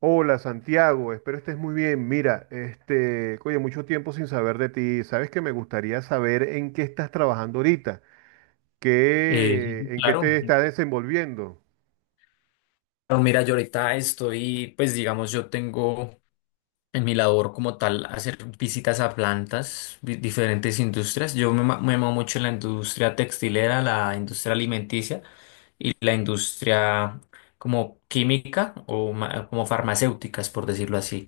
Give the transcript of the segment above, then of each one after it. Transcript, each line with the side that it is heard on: right: Hola Santiago, espero estés muy bien. Mira, este, oye, mucho tiempo sin saber de ti. Sabes que me gustaría saber en qué estás trabajando ahorita, en qué te
left: Claro,
right: estás desenvolviendo.
left: Claro, mira, yo ahorita estoy, pues digamos, yo tengo en mi labor como tal hacer visitas a plantas, diferentes industrias. Yo me muevo mucho en la industria textilera, la industria alimenticia y la industria como química o como farmacéuticas, por decirlo así.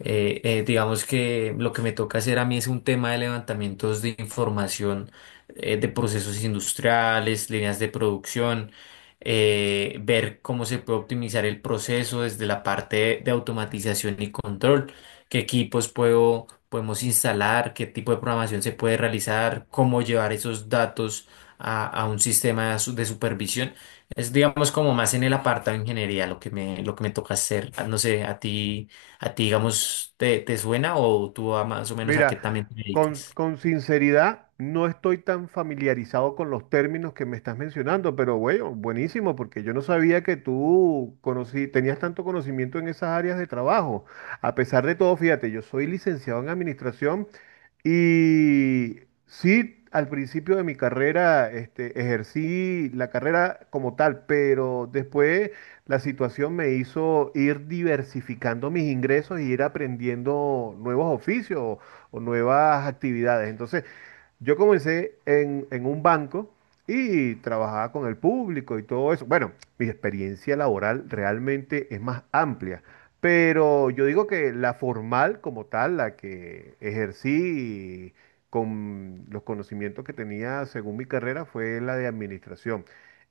left: Digamos que lo que me toca hacer a mí es un tema de levantamientos de información de procesos industriales, líneas de producción, ver cómo se puede optimizar el proceso desde la parte de automatización y control, qué equipos podemos instalar, qué tipo de programación se puede realizar, cómo llevar esos datos a un sistema de supervisión. Es, digamos, como más en el apartado de ingeniería lo lo que me toca hacer. No sé, a ti. ¿A ti, digamos, te suena o tú a más o menos a qué
right: Mira,
left: también te
right: con,
left: dedicas?
right: con sinceridad, no estoy tan familiarizado con los términos que me estás mencionando, pero bueno, buenísimo, porque yo no sabía que tú tenías tanto conocimiento en esas áreas de trabajo. A pesar de todo, fíjate, yo soy licenciado en administración y sí, al principio de mi carrera, este, ejercí la carrera como tal, pero después la situación me hizo ir diversificando mis ingresos y ir aprendiendo nuevos oficios o nuevas actividades. Entonces, yo comencé en un banco y trabajaba con el público y todo eso. Bueno, mi experiencia laboral realmente es más amplia, pero yo digo que la formal como tal, la que ejercí con los conocimientos que tenía según mi carrera, fue la de administración.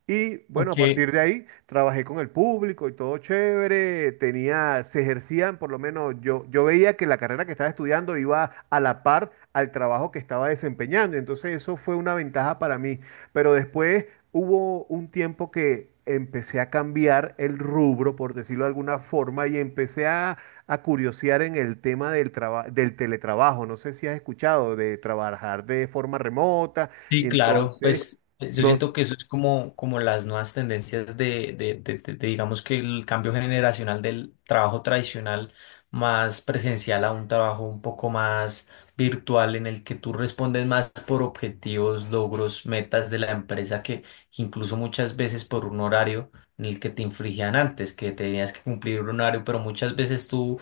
right: Y bueno, a
left: Aunque
right: partir de ahí trabajé con el público y todo chévere, tenía, se ejercían, por lo menos yo, yo veía que la carrera que estaba estudiando iba a la par al trabajo que estaba desempeñando, entonces eso fue una ventaja para mí. Pero después hubo un tiempo que empecé a cambiar el rubro, por decirlo de alguna forma, y empecé a curiosear en el tema del del teletrabajo. No sé si has escuchado de trabajar de forma remota y
left: sí, claro,
right: entonces...
left: pues yo
right: Nos,
left: siento que eso es como, como las nuevas tendencias de, digamos que el cambio generacional del trabajo tradicional más presencial a un trabajo un poco más virtual en el que tú respondes más por objetivos, logros, metas de la empresa que incluso muchas veces por un horario en el que te infringían antes, que tenías que cumplir un horario, pero muchas veces tú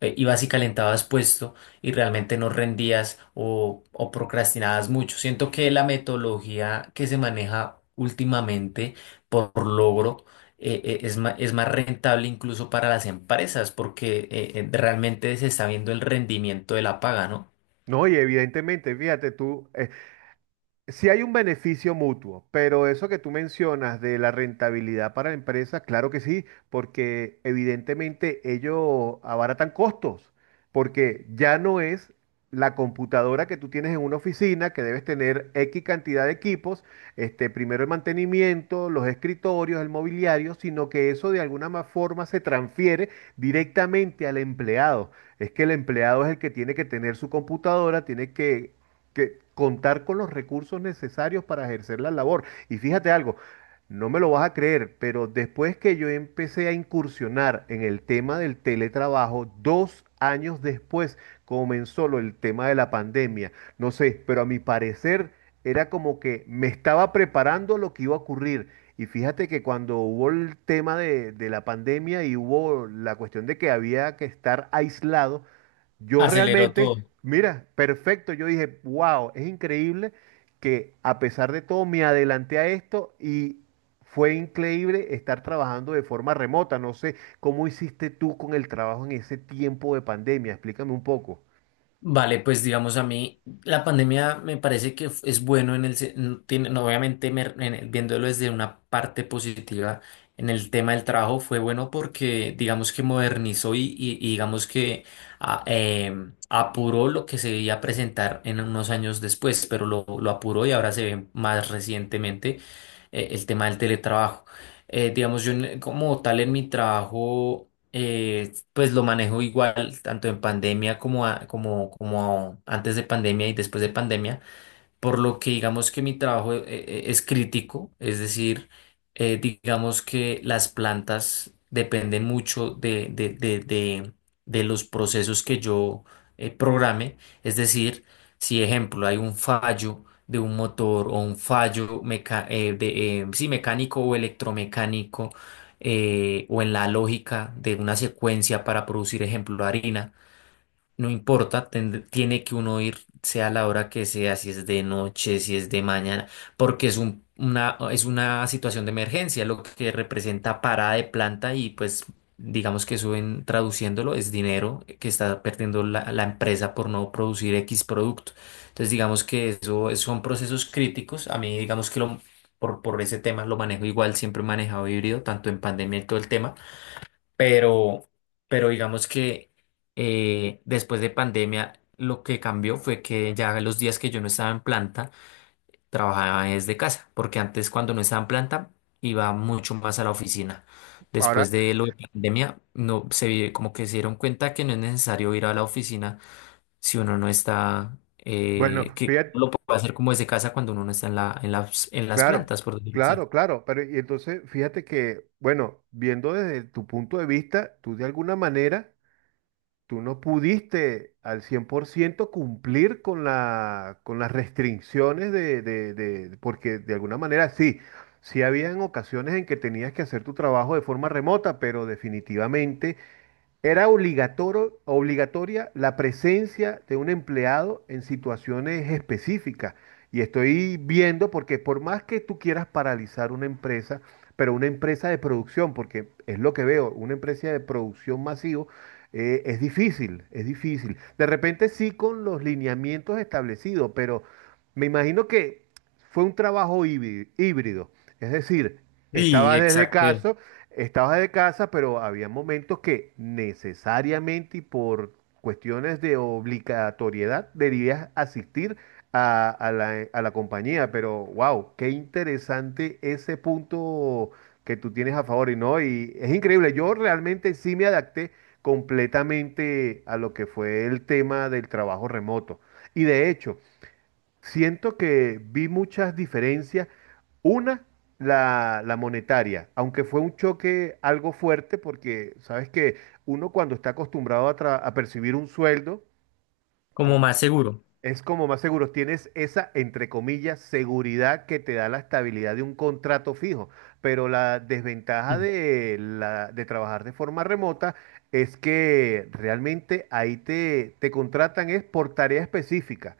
left: ibas y calentabas puesto y realmente no rendías o procrastinabas mucho. Siento que la metodología que se maneja últimamente por logro, es es más rentable incluso para las empresas porque realmente se está viendo el rendimiento de la paga, ¿no?
right: No, y evidentemente, fíjate tú, si hay un beneficio mutuo, pero eso que tú mencionas de la rentabilidad para la empresa, claro que sí, porque evidentemente ellos abaratan costos, porque ya no es la computadora que tú tienes en una oficina, que debes tener X cantidad de equipos, este, primero el mantenimiento, los escritorios, el mobiliario, sino que eso de alguna forma se transfiere directamente al empleado. Es que el empleado es el que tiene que tener su computadora, tiene que contar con los recursos necesarios para ejercer la labor. Y fíjate algo, no me lo vas a creer, pero después que yo empecé a incursionar en el tema del teletrabajo, dos años después comenzó el tema de la pandemia. No sé, pero a mi parecer era como que me estaba preparando lo que iba a ocurrir. Y fíjate que cuando hubo el tema de la pandemia y hubo la cuestión de que había que estar aislado, yo
left: Aceleró
right: realmente,
left: todo.
right: mira, perfecto, yo dije, wow, es increíble que a pesar de todo me adelanté a esto y fue increíble estar trabajando de forma remota. No sé cómo hiciste tú con el trabajo en ese tiempo de pandemia, explícame un poco.
left: Vale, pues digamos a mí, la pandemia me parece que es bueno en el, no, obviamente viéndolo desde una parte positiva en el tema del trabajo fue bueno porque digamos que modernizó y digamos que apuró lo que se iba a presentar en unos años después, pero lo apuró y ahora se ve más recientemente, el tema del teletrabajo. Digamos, yo como tal en mi trabajo... pues lo manejo igual, tanto en pandemia como, como antes de pandemia y después de pandemia, por lo que digamos que mi trabajo es crítico, es decir, digamos que las plantas dependen mucho de los procesos que yo, programe, es decir, si ejemplo hay un fallo de un motor o un fallo mecánico o electromecánico, o en la lógica de una secuencia para producir ejemplo harina, no importa, tiene que uno ir, sea la hora que sea, si es de noche, si es de mañana, porque es una situación de emergencia, lo que representa parada de planta y pues digamos que suben traduciéndolo, es dinero que está perdiendo la empresa por no producir X producto. Entonces digamos que son procesos críticos. A mí digamos que lo, por ese tema lo manejo igual, siempre he manejado híbrido, tanto en pandemia y todo el tema. Pero, pero digamos que después de pandemia lo que cambió fue que ya los días que yo no estaba en planta, trabajaba desde casa, porque antes cuando no estaba en planta iba mucho más a la oficina.
right: Ahora,
left: Después de lo de pandemia, no como que se dieron cuenta que no es necesario ir a la oficina si uno no está,
right: bueno,
left: que
right: fíjate.
left: lo puede hacer como desde casa cuando uno no está en en las
right: Claro,
left: plantas, por decirlo así.
right: claro, claro. Pero y entonces, fíjate que, bueno, viendo desde tu punto de vista, tú de alguna manera, tú no pudiste al 100% cumplir con la, con las restricciones porque de alguna manera sí, sí habían ocasiones en que tenías que hacer tu trabajo de forma remota, pero definitivamente era obligatorio, obligatoria la presencia de un empleado en situaciones específicas. Y estoy viendo, porque por más que tú quieras paralizar una empresa, pero una empresa de producción, porque es lo que veo, una empresa de producción masivo, es difícil, es difícil. De repente sí con los lineamientos establecidos, pero me imagino que fue un trabajo híbrido, es decir,
left: Sí,
right: estabas desde
left: exacto.
right: casa, estabas de casa, pero había momentos que necesariamente y por cuestiones de obligatoriedad debías asistir a la compañía, pero wow, qué interesante ese punto que tú tienes a favor y no, y es increíble, yo realmente sí me adapté completamente a lo que fue el tema del trabajo remoto. Y de hecho, siento que vi muchas diferencias. Una, la monetaria, aunque fue un choque algo fuerte, porque sabes que uno cuando está acostumbrado a percibir un sueldo,
left: Como
right: con
left: más seguro.
right: es como más seguro, tienes esa, entre comillas, seguridad que te da la estabilidad de un contrato fijo, pero la desventaja
left: Mm.
right: de trabajar de forma remota es que realmente ahí te contratan es por tarea específica.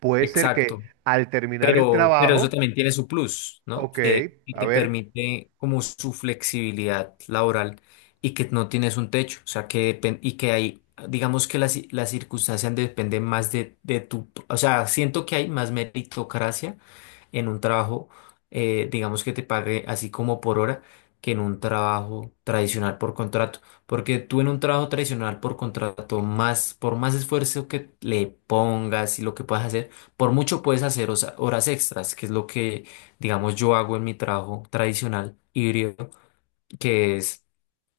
right: Puede ser que
left: Exacto.
right: al terminar el
left: Pero eso
right: trabajo,
left: también tiene su plus, ¿no?
right: ok,
left: Que y
right: a
left: te
right: ver,
left: permite como su flexibilidad laboral y que no tienes un techo, o sea, que y que hay, digamos que las circunstancias dependen más de tu, o sea, siento que hay más meritocracia en un trabajo, digamos que te pague así como por hora, que en un trabajo tradicional por contrato. Porque tú en un trabajo tradicional por contrato, más, por más esfuerzo que le pongas y lo que puedas hacer, por mucho puedes hacer horas extras, que es lo que, digamos, yo hago en mi trabajo tradicional híbrido, que es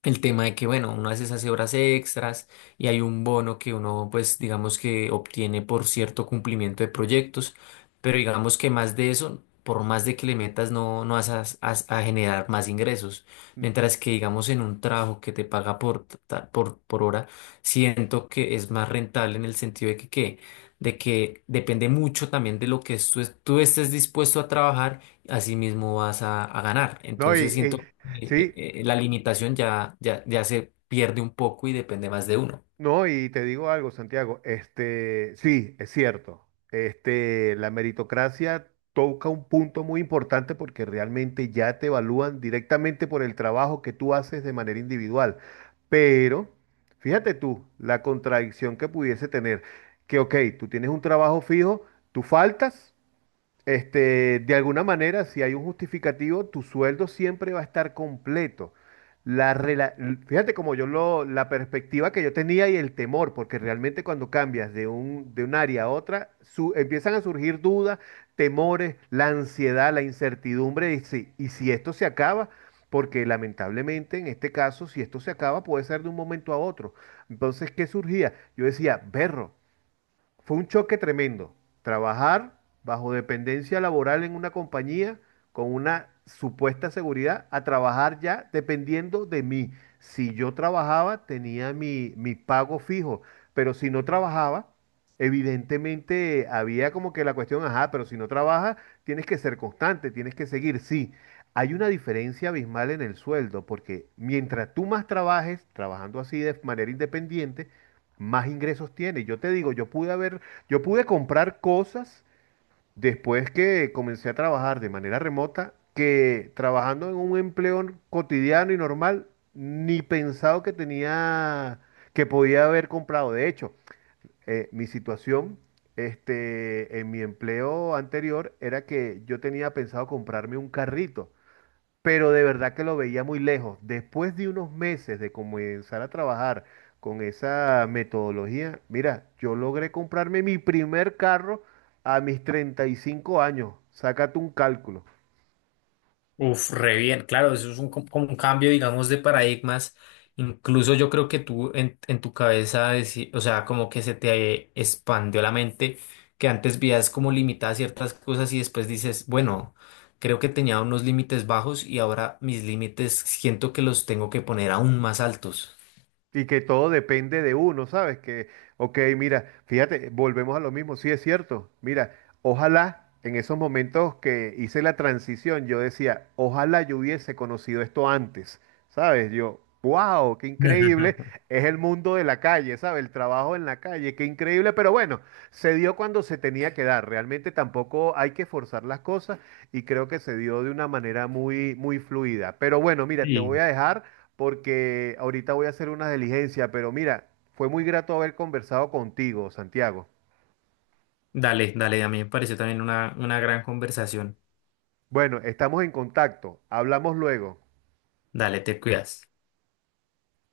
left: el tema de que, bueno, uno a veces hace horas extras y hay un bono que uno, pues, digamos que obtiene por cierto cumplimiento de proyectos, pero digamos que más de eso, por más de que le metas, no, no vas a generar más ingresos. Mientras que, digamos, en un trabajo que te paga por hora, siento que es más rentable en el sentido de que, ¿qué? De que depende mucho también de lo que tú, tú estés dispuesto a trabajar, así mismo vas a ganar.
right: no,
left: Entonces siento eh,
right: sí.
left: la limitación ya se pierde un poco y depende más de uno.
right: No, y te digo algo, Santiago, este, sí, es cierto. Este, la meritocracia toca un punto muy importante porque realmente ya te evalúan directamente por el trabajo que tú haces de manera individual. Pero fíjate tú, la contradicción que pudiese tener, que ok, tú tienes un trabajo fijo, tú faltas. Este, de alguna manera, si hay un justificativo, tu sueldo siempre va a estar completo. Fíjate como yo lo, la perspectiva que yo tenía y el temor, porque realmente cuando cambias de de un área a otra, empiezan a surgir dudas, temores, la ansiedad, la incertidumbre, y si esto se acaba, porque lamentablemente en este caso, si esto se acaba, puede ser de un momento a otro. Entonces, ¿qué surgía? Yo decía, berro. Fue un choque tremendo. Trabajar bajo dependencia laboral en una compañía con una supuesta seguridad a trabajar ya dependiendo de mí. Si yo trabajaba, tenía mi pago fijo, pero si no trabajaba, evidentemente había como que la cuestión, ajá, pero si no trabajas, tienes que ser constante, tienes que seguir. Sí, hay una diferencia abismal en el sueldo, porque mientras tú más trabajes, trabajando así de manera independiente, más ingresos tiene. Yo te digo, yo pude haber, yo pude comprar cosas después que comencé a trabajar de manera remota, que trabajando en un empleo cotidiano y normal, ni pensado que tenía, que podía haber comprado. De hecho, mi situación, este, en mi empleo anterior era que yo tenía pensado comprarme un carrito pero de verdad que lo veía muy lejos. Después de unos meses de comenzar a trabajar con esa metodología, mira, yo logré comprarme mi primer carro a mis 35 años. Sácate un cálculo.
left: Uf, re bien, claro, eso es un, como un cambio, digamos, de paradigmas. Incluso yo creo que tú en tu cabeza, o sea, como que se te expandió la mente, que antes veías como limitadas ciertas cosas y después dices, bueno, creo que tenía unos límites bajos y ahora mis límites siento que los tengo que poner aún más altos.
right: Y que todo depende de uno, ¿sabes? Que, ok, mira, fíjate, volvemos a lo mismo, sí es cierto, mira, ojalá en esos momentos que hice la transición, yo decía, ojalá yo hubiese conocido esto antes, ¿sabes? Yo, wow, qué increíble, es el mundo de la calle, ¿sabes? El trabajo en la calle, qué increíble, pero bueno, se dio cuando se tenía que dar, realmente tampoco hay que forzar las cosas y creo que se dio de una manera muy, muy fluida. Pero bueno, mira, te voy
left: Sí.
right: a dejar porque ahorita voy a hacer una diligencia, pero mira, fue muy grato haber conversado contigo, Santiago.
left: Dale, dale, a mí me pareció también una gran conversación.
right: Bueno, estamos en contacto, hablamos luego.
left: Dale, te cuidas.